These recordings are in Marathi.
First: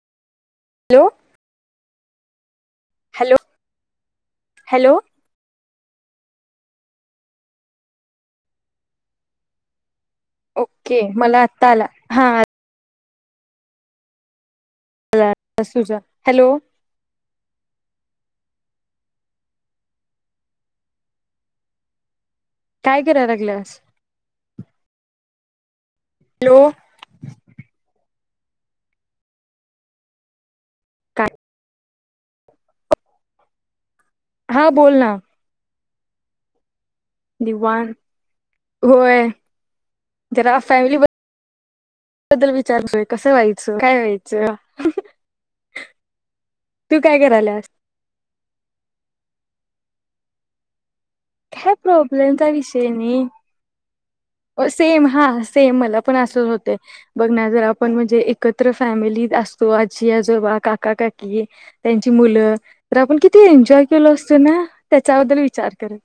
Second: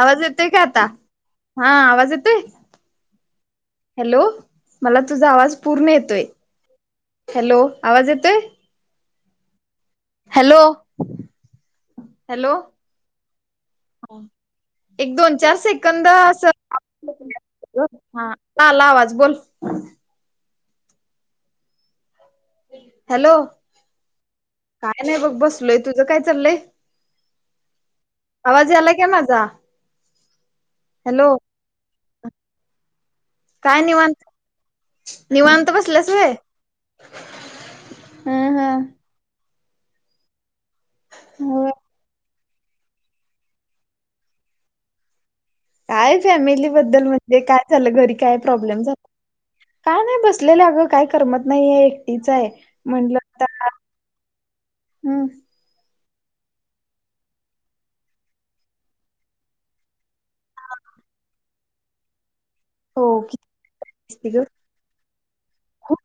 आवाज येतोय काय आता हॅलो हा आवाज येतोय हॅलो हॅलो हॅलो मला तुझा आवाज पूर्ण येतोय हॅलो आवाज येतोय हॅलो ओके मला आत्ता आला हा हा एक आला दोन चार तुझा सेकंद हॅलो असं ह् आता आला आवाज बोल काय करायला हॅलो लागल्यास काय नाही बघं बसलो [unintelligible] तुझं काय चालयं हॅलो आवाज यायला का माझा काय हॅलो काय निवांत हा बोल ना तू बसल्यास दिवांण हं हं होय जरा अस फॅमिली बदल होय. बद्दल विचारतोय कसं व्हायचं काय व्हायचं? काय फॅमिली तू बद्दल म्हणजे काय करायल्यास झालं घरी काय प्रॉब्लेम झाला का नाही बसलेलं अगं काही करमत नाही काय एकटीच आहे प्रॉब्लेमचा विषय म्हणलं नाही सेम हा हं सेम मला मला पण असंच होतंय बघ ना जर आपण म्हणजे एकत्र फॅमिली असतो आजी आजोबा काका काकी त्यांची मुलं तर आपण किती एन्जॉय केलो असते असतो ग ना त्याच्याबद्दल विचार कर खूप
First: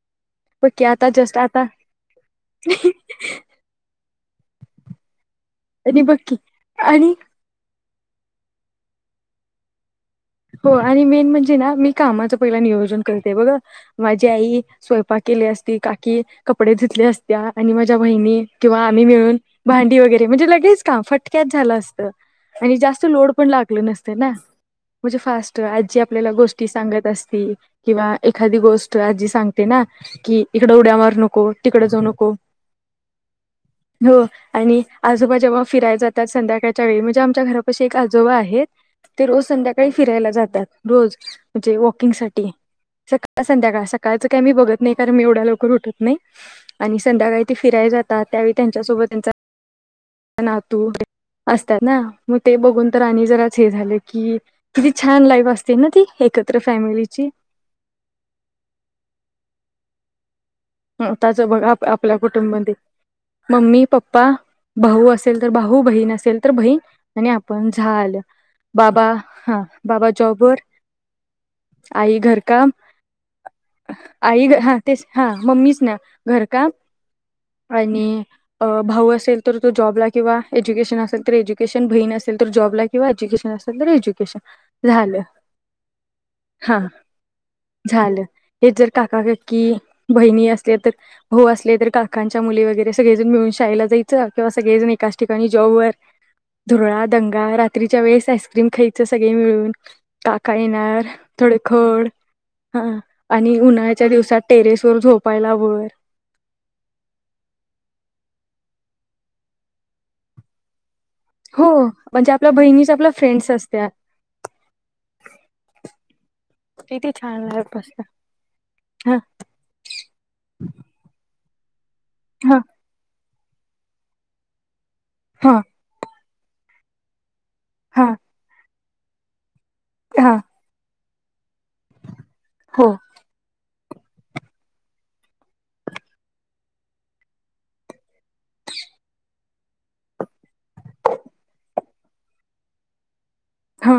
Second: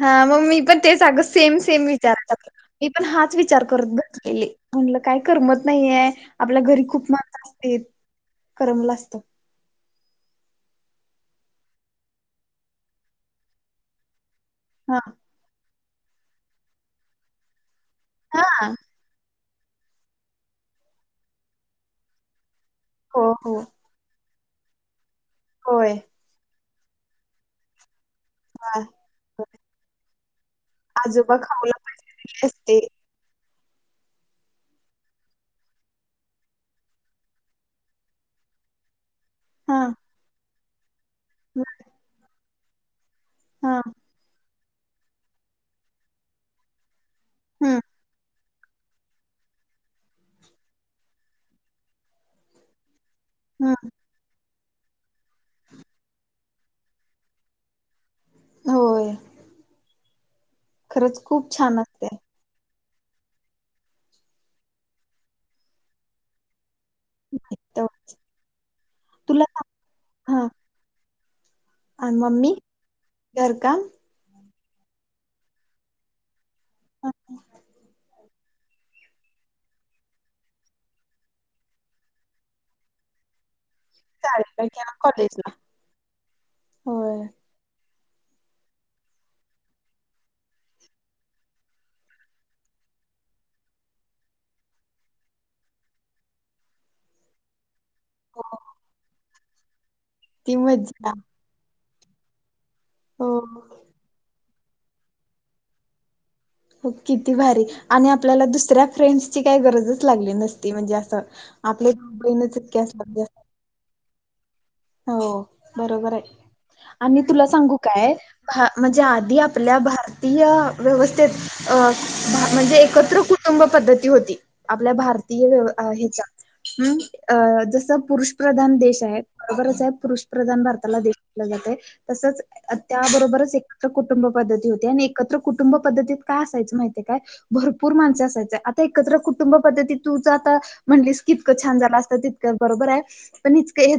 हा मग मी बघं पण कि आता जस्ट आ तेच विचारतात मी पण हाच विचार करत बस केली म्हणलं काय करमत आणि नाहीये बघकी आपल्या घरी खूप आणि मा करमल असतं बघ हो आणि मेन म्हणजे ना मी कामाच पहिलं नियोजन करते बघ ह् ती आई हा स्वयंपाक केली असती काक की कपडे धुतले असते आणि माझ्या त्या बहिणी हा किंवा आम्ही मिळून भांडी वगैरे म्हणजे लगेच काम फटक्यात झालं असतं आणि जास्त हो लोड पण हो लागले नसते ना म्हणजे फास्ट होय आजी आपल्याला गोष्ट ष्टी सांगत असती किंवा एखादी वा गोष्ट आजी सांगते ना की इकड उड्या मारु आजोबा नको, खाऊला तिकडे जाऊ नको. पडले असते हो आणि आजोबा जेव्हा फिरायला जातात संध्याकाळच्या वेळी म्हणजे आमच्या घरापशी एक आजोबा आहेत ते रोज हा काही फिरायला जातात. रोज म्हणजे वॉकिंग साठी. सका ळ, हा संध्याकाळ सकाळचं काय मी बघत नाही कारण मी एवढ्या लवकर उटत नाही आणि संध्याकाळी ती हम्म फिराई जातात. त्यावेळी त्यांच्या सोबत त्यांचा नातू असतात ना. मग ते बघून तर आणि जराच हे हम्म झालं की किती छान लाईफ असते ना ती एकत्र फॅमिलीची. होय. ह खरंच त्याचं खूप बघ छान आप असते आपल्या कुटुंबमध्ये मम्मी, पप्पा, भाऊ असेल तर भाऊ बहीण असेल तर बहीण आणि आपण तेव्हा झालं. बाबा, तुला हा बाबा सांग- हा जॉबवर आणि आई घर मम्मी काम घरकाम आई घ हा तेच हां. मम्मीच ना घर काम आणि भाऊ असेल तर तो जॉबला किंवा एज्युकेशन असेल तर एज्युकेशन बहीण असेल तर जॉबला किंवा एज्युकेशन असेल तर एजुकेशन शाळेला किंवा झालं कॉलेजला हा. होय झालं हे जर काका काकी बहिणी असल्या तर, भाऊ असले तर काकांच्या मुली वगैरे सगळेजण मिळून शाळेला जायचं, किंवा सगळेजण एकाच ठिकाणी जॉबवर धुरळा दंगा रा त्रीच्या वेळेस आईक्रीम खायचं सग ये मिळून. ती काका येणार मज्जा थोड खोड हा आणि हो उन्हाळ्याच्या दिवसात टेरेस वर झोपायला वर. हो किती भारी, आणि आपल्याला दुसऱ्या फ्रेंड्सची काही गरजच लागली नसती म्हणजे अस हो म्हणजे आपल्या बहिणीच आपल्या फ्रेंड्स असत्या. हो बरोबर आय किती आणि छान तुला सांगू लाईफ असत काय? भा म्हणजे हा आधी आपल्या भारतीय व्यवस्थेत अ हा म्हणजे एकत्र कु टुंब पद्धती होती. आपल्या भारतीय हा व्यव हेचा. हम्म. अ जसं हा पुरुषप्रधान देश ते बरच् आय पुरुष हा प्रधान भारताला देश लगतय तसंच हो त्याबरोबरच एक कुटुंब पद्धती होते आणि एकत्र कुटुंब पद्धतीत काय असायचं माहितीय काय भरपूर माणसं असायच आता एकत्र कुटुंब पद्धतीत तुचं आता म्हणटलीस तितकं छान झालं असतं तितकं बरोबर आहे हा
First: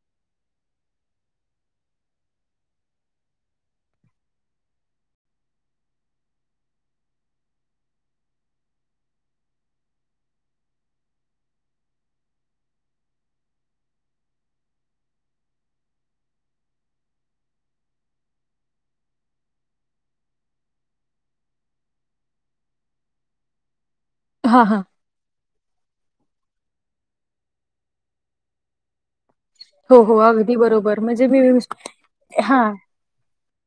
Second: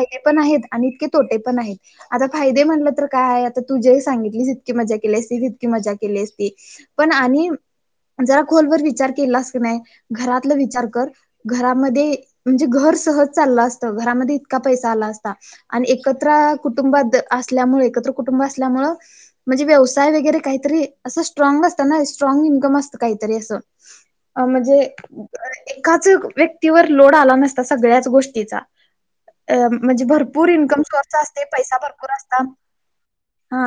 [unintelligible] फायदे पण आणि इतके तोटे पण आहेत आता फायदे म्हणले तर काय आता तुझे सांगितली इतकी मजा केली असती इतकी मजा केली असती पण आणि जरा खोलवरर विचार केला अस नाही घरातला विचार कर घरामध्ये म्हणजे घर सहज चाललं असतं घरामध्ये इतका पैसा आला असता आणि एकत्र कुटुंबात असल्यामुळे एकत्र कुटुंब असल्यामुळे म्हणजे व्यवसाय वगैरे काहीतरी असं स्ट्राग असतं ना स्ट्राग इन्कम असतं काहीतरी असं अ हा म्हणजे हा एकाच व्यक्तीवर लोड आला नसता सगळ्याच गोष्टीचा अ हो म्हणजे हो भरपूर अगदी इन्कम बरोबर सोर्स म्हणजे मी असते पैसा भरपूर असता हा ह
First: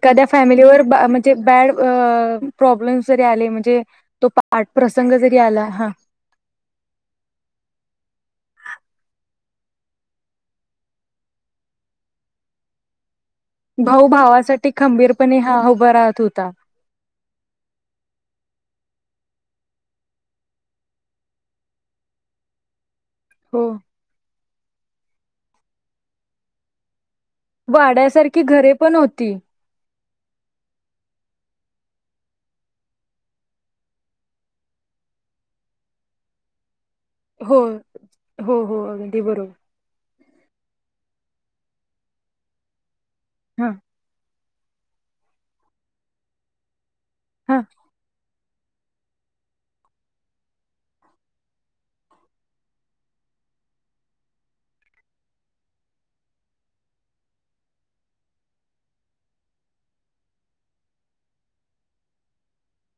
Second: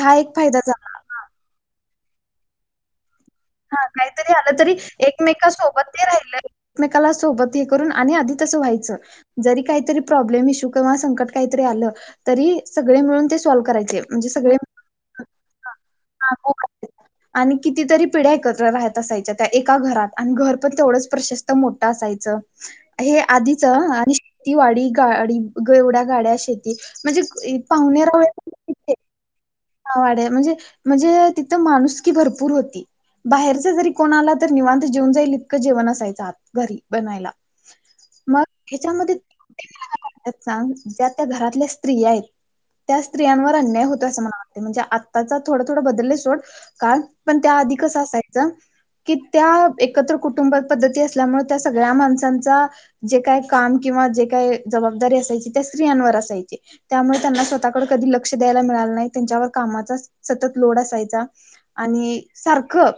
हा एक फायदा फॅमिलीवर झाला म्हणजे बॅड प्रॉब्लेम्स जरी आले म्हणजे हा तो काहीतरी आलं पाठ तरी प्रसंग जरी आला हा एकमेकासोबत हे राहिल एकमेकाला सोबत हे करून आणि आधी तसं व्हायचं जरी काहीतरी प्रॉब्लेम इश्यू किंवा संकट काहीतरी आलं तरी सगळे मिळून सॉल्व्ह करायचे. भाऊ म्हणजे सगळे भावासाठी खंबीरपणे हा उभा राहत होता पिड्या एकत्र राहत असायच्या त्या एका घरात आणि घर पण तेवढंच प्रशस्त मोठं असायचं हे हो आधीच आणि ती वाडी गाडी गिवढ्या गाड्या शेती म्हणजे वाड्यासारखी घरे पण होती पाहुणेरावळया हा वाड म्हणजे म्हणजे तिथं माणुस की भरपूर होती बाहेरचा जरी कोणा आला तर निवांत जेऊन जाईल इतकं जेवण असायचं आत घरी बनायला. हो मग हो हो ह्याच्यामध्ये अगदी बरोबर त्यात ज्या त्या घरातल्या स्त्री आहेत त्या स्त्रियावर हा अन्याय होतो असं मला वाटतय ते म्हणजे आत्ताचा थोडं थोडं बदलले सोड काळ पण त्या हा आधी कस असाय कि त्या एकत्र कुटुंब पद्धती असल्यामुळे त्या सगळ्या माणसांचा जे काय काम किंवा जे काय जबाबदारी असायची त्या स्त्रियांवर असायची त्यामुळे त्यांना स्वतःकडे कधी लक्ष द्यायला मिळालं नाही त्यांच्यावर कामाचा सतत लोड असायचा आणि सारखं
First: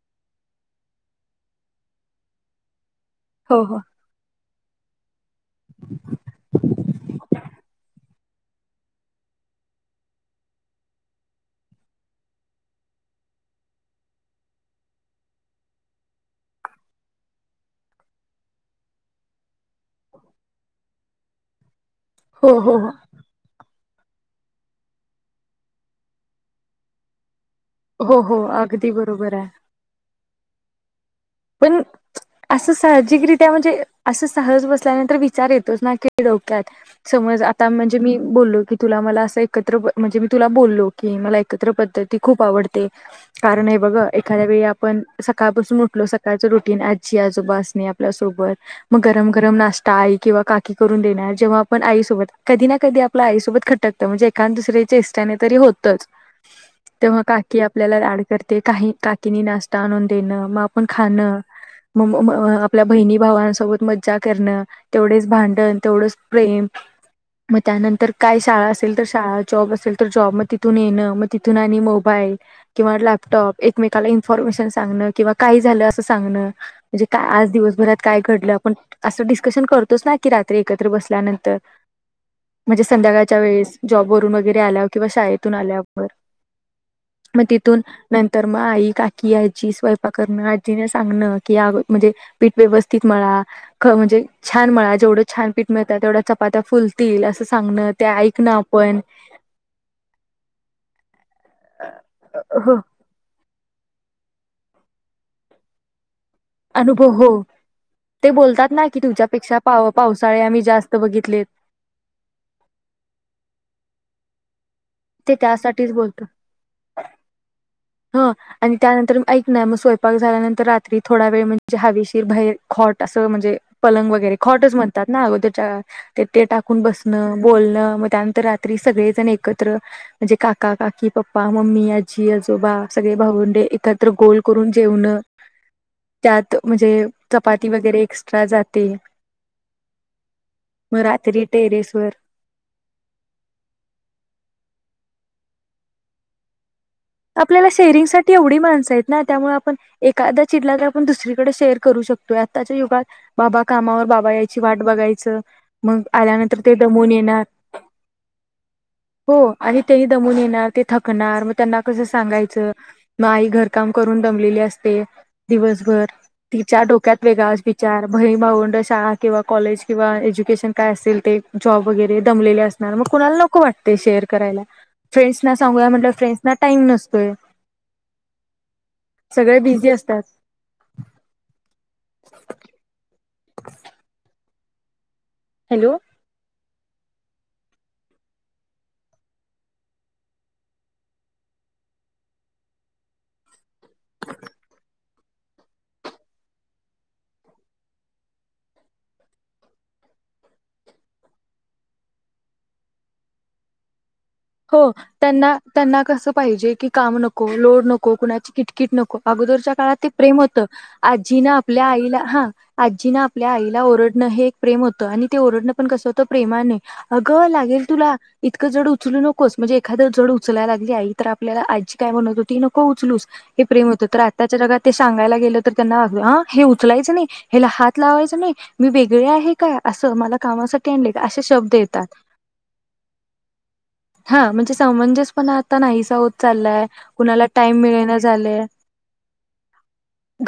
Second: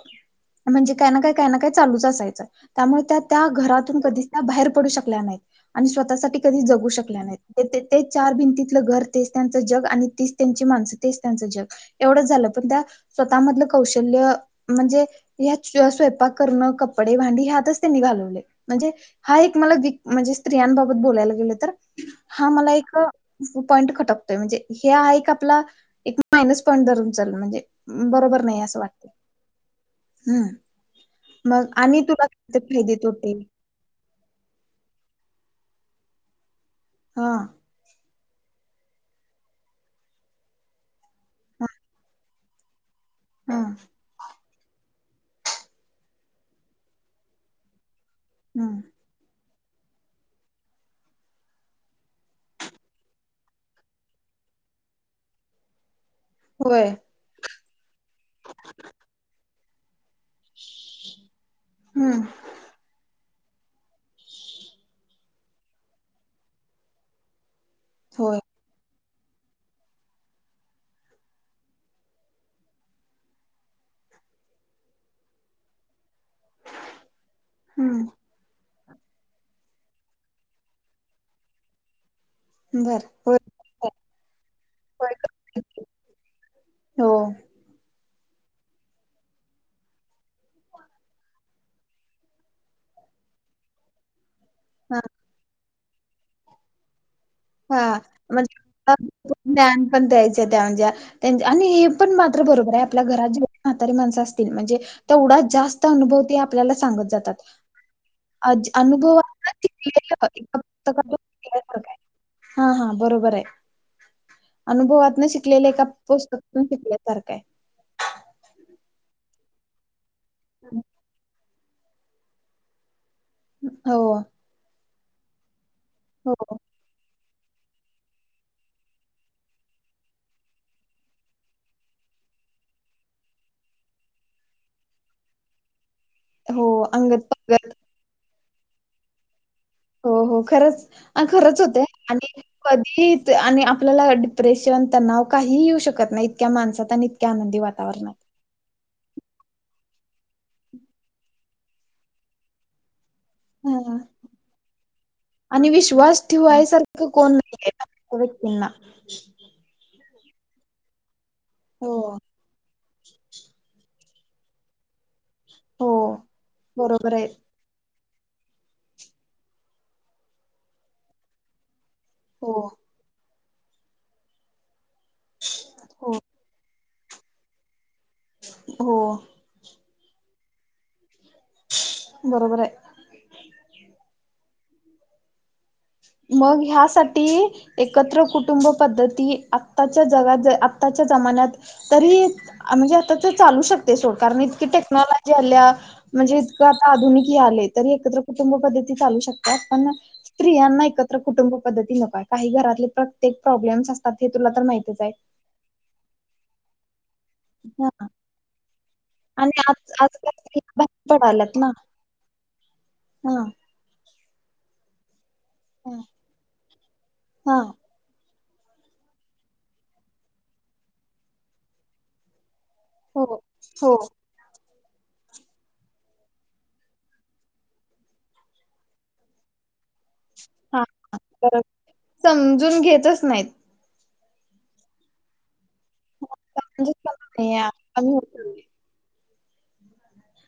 म्हणजे काय ना काय काही ना काय चालूच असायचं त्यामुळे त्या त्या हो हो घरातून कधीच त्या बाहेर पडू शकल्या नाहीत आणि स्वतःसाठी कधी जगू शकल्या नाहीत ते चार भिंती घर तेच त्यांच जग आणि तीच त्यांची माणस तेच त्यांच जग एवढंच झालं, पण त्या स्वतः मधलं कौशल्य म्हणजे हेच स्वयंपाक करणं कपडे, भांडी ह्यातच ते निघालागलय म्हणजे हा एक विक मला म्हणजे स्त्रियांबाबत बोलायला गेलं तर हा हो मला हो हो एक पॉईंट खटकतोय म्हणजे हे आहे एक आपला एक मायनस पॉईंट धरून चाल म्हणजे हो बरोबर हो नाही असं अगदी वाटतं. बरोबर आहे हम्म. मग पण आणि तुला ते असं फायदे तोटे साहजिकरित्या म्हणजे असं सहज बसल्यानंतर विचार येत तसं ना कलो काय हा समज आता म्हणजे मी बोललो की तुला मला असं एकत्र म्हणजे मी तुला बोललो की मला हा एकत्र पद्धती खूप आवडते हा कारण आहे बघ एक त्यावेळी आपण सकाळपासून उठलो त्याचं रुटीने अज्जी, आजोबा आसने आपण आपल्या सोबत हम्म मग गरम गरम नाष्टा ताई, आई किंवा काकी करून देणार, जेव्हा आपण आईसोबत कधी ना कधी आपलं आईसोबत खटकतं म्हणजे एखादं दुसरं चेष्टाने तरी होतंच होय तेव्हा काकी आपल्याला लाड करते काही काकीनी नाष्टा त्यानंतर येण म आपण खाण हम्म म आपल्या बहिणी भावा सोबत मज्जा करणं तेवढेच भांडण तेवढंच प्रेम मग त्यानंतर काय होय शाळा असेल शाळा जॉब असेल तर जॉब तिथून येणं, मग तिथून आणि मोबाईल किंवा लॅपटॉप एकमेकाला इन्फॉर्मेशन सांगणं किंवा काही झालं अस सांगण म्हणजे आज दिवसभरात हम्म काय घडलं आपण असं डिस्कशन करतोच, ना की रात्री एकत्र बसल्यानंतर म्हणजे बर होय संध्याकाळच्या वेळेस जॉब वरून वगैरे आल्या किंवा होय. शाळेतून आल्यावर हो म तिथून नंतर म आई, काकी, आज्जी स्वयंपाक करणं तीन सांगण की म्हणजे पीठ व्यवस्थित मळा ख म्हणजे छान मळा हा जेवढं छान पिठ मळतात तेवढ्या चपात्या फुल हा म्हणजे ज्ञान पण द्यायचं त्या म्हणजे आणि हे पण मात्र बरोबर हो आहे, आपल्या घरात जेवढी माणसं म्हतारी माणसं असतील, म्हणजे तेवढा जास्त अनुभव ते आपल्याला सांगत अनुभव हो जातात ते बोलतात ना की अनुभव तुझ्यापेक्षा पाव पावसाळे आम्ही जास्त बघितलेत हा हा बरोबर आहे. अनुभवातन ते शिकलेल्या एका त्यासाठीच पुस्तकातून शिकल्यासारखं आहे. ह आणि त्यानंतर म ऐक ना मग स्वय झाल्यांतरात थडा वेळ म्हज ज हवेशीर बहीर खोट असं म्हणजे हो पलंग वगैरे खॉटच म्हण ात ना अगोदरच्या ते ते हो टाकून बसणं. बोलणं मग त्यानंतर रात्री सगळेजण एकत्र म्हणजे काका काकी पप्पा मम्मी आजी अजून तव्हा सगळी भावंडे एकत्र गोल करून जेवण. त्यात हो म्हणजे अंगत चपाती पंगत वगैरे जाती हो हो खरच खरंच होते टेरेसवर आणि कधी आणि आपल्याला डिप्रेशन तणाव काही येऊ शकत नाही इतक्या माणसात आणि इतक्या आनंदी आपल्याला वातावरणात. शेरिंगसाठीठी एवढी माणसं आहेत ना त्यामुळे आपण एखाददा चिडला तर आपण दुसरीकडे शेअर करू शकतोय आत्ताच्या युगात बाबा हां कामावर बाबा याची वाट बघायचं आणि मग विश्वास आल्यानंतर ते ठेवायसारखं दमून कोण येणार नाहीये त्या व्यक्तींना. हो आणि तेही दमून येणार ते थकणार कसं हो, सांगायचं मग आई घरकाम करून जमलेली असते हो. दिवसभर तिच्या बरोबर डोक्यात आहे. वेगळाच बिचार बहीण भावंड शाळा किंवा कॉलेज किंवा एज्युकेशन काय असेल ते जॉब गैरे हो, दमले असणार मग कणाला न वाटते शेअर करायला फ्रेडस सांगया म्हटलं हो, फ्रेडस टाईम नसतोय हो. सगळे बिझी असत तेच बरोबर आहे हॅलो मग ह्यासाठी एकत्र कुटुंब पद्धती आताच्या जगात आताच्या जमान्यात तरी म्हणजे आता ते चालू शकत सोड कारण इतकी टेक्नॉज म्हणजे आता आधुनिक हे आले तरी एकत्र कुटुंब पद्धती चालू शकतात पण स्त्रियांना त्र कुटुंब पद्धती न काही घरातले प्र्येक प्रॉब्लेम् हो त्यां त्यांना कसं पाहिजे की काम नको नको लोड हा नको कुणाची किटकिट नको आणि अगोदरच्या आज काळात ते आजकाल प्रेम होत स्त्रिया बाहेर आजीनं पडाल्यात ना आपल्या आईला हा आजीनं हा आपल्या आईला ओरड ना हे एक प्रेम होतं आणि ते ओरडणं पण कसं होतं प्रेमाने अगं हा लागेल तुला इतंक जड उचलू नको नको एखाद जड उचलाय लागली आई तर आपल्याला आजी काय म्हणत होती नको हो उचलूस हे प्रेम हो होत तर आताच्या जगात ते सांगायला गेलं तर त्यांना ह् उचलायचं नाही हेला हात लावायच नाही मी वेगळीआहे काय असं मला हा कामासाठी आणल्यं हा काय असे बरोबर शब्द येतात समजून घेतच नाहीत. हा म्हणजे समंजस पणात ता नाहीसा होत चाललाय म्हणजे कुणाला कमी आहे, टाइम कमी मिळेना होते झालेय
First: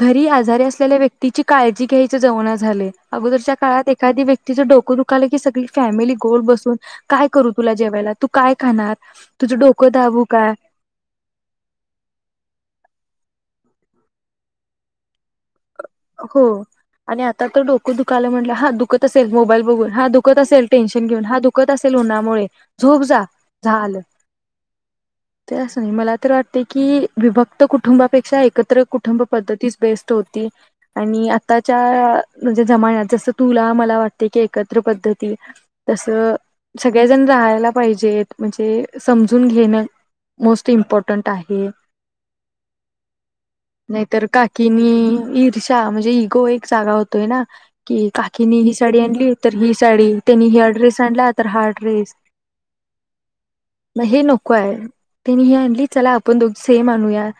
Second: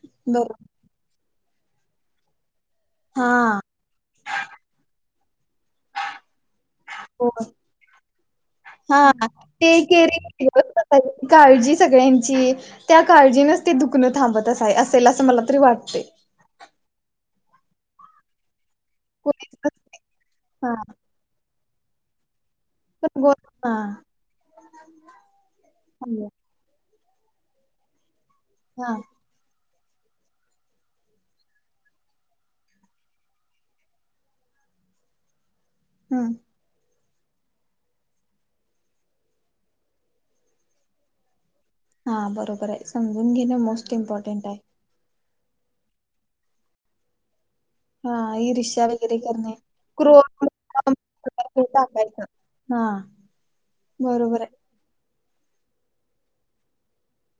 घरी बरोबर आजारी असलेल्या व्यक्ती तिची काळजी घ्यायच्या जाऊनच झालंय अगोदरच्या हा काळात एखादा व्यक्ती चं डोक दुखतयं कि सगळी फॅमिली गोल बसून काय हो करू तुला जेवायला काय खाणार हा तुझं ते डोकं दाबू केरीगं काय ठेवणं बसायची काळजी सगळ्यांची काळजीनच ते दुखणं थांबत आहे असेल असं मला तरी वाटत हो आणि आ आति तर डोंक दुखालंय म्हणलावर हा दुख दुखतं असेल कोणीच मोबाईल बघून नसते. हा दुखतं असेल हा टेन्शन घेऊन हा दुखणं असेल उन्हामुळे झोप पण जा गो हा झालं ते असं नाही मला समजा. तर वाटते की विभक्त कुटुंबात पैक्षा एकत्र हा कुटब पद्धती चा बेस्ट होती आणि आताच्या म्हणजे जमान्यात जसं तुला मला वाटतंय की एकत्र पद्धती हम् तसं सगळी सगळेजण राहायला पाहिजेत म्हणजे समजून घेणं मोस्ट इम्पॉर्टंट आहे, हा बरोबर आहे समजून घेणं मोस्ट इम्पॉर्टंट आहे. ईरशा शा म्हणजे इगो एक जागा होतोय ना कि हा काकीने ही ईर्ष्या साडी वगैरे आणली करणे तर ही साडी क्रोध त्यानी हि ड्रेस आणला तर हा ड्रेस टाकायचं हा म हे नको आहे त्यांनी हे आणली चला आपण दोघी सेम आणूयां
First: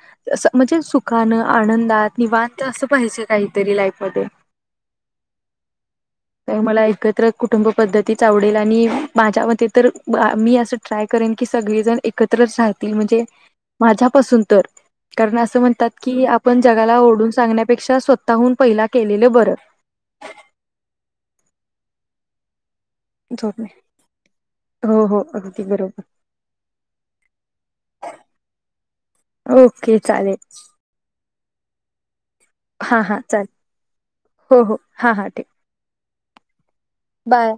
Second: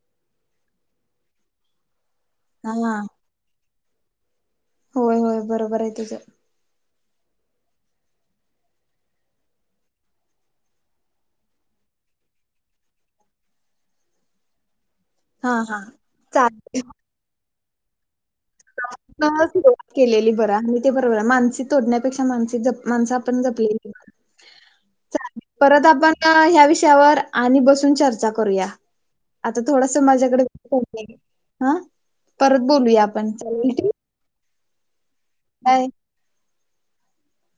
म्हणजे सुखानं आनंदात निवांत असंल हा पाहिजेत. तरी लाइफक बदल. होय होय बरोबर आहे तुझं. तर मला एकत्र कुटुंब पद्धतीच आवडेल आणि माझ्या म तर मी असं ट्राय करेन की सगळेजण एकत्र राहतील म्हणजे माझ्यापासून तर. कारण हा असं हा म्हणतात की आपण जगाला ओरडुन सांगण्या. पेक्षा स्वता. सुर्वात केलेली बर हो ते बरोबर मानसे तोडण्यात. त्या पेक्षा माणस जप. माणसं आपण झोप नाही जपलेली हो हो अगदी परत बरोबर आपण ह्या विषयावर आणि बसून चर्चा करूया आता थोडस ओके चालेल माझ्याकडे करते. हा. परत हा बोलूया यात. हा पण चालेल चाल उतरु. हो हो हा हा. ठीक बाय. बाय.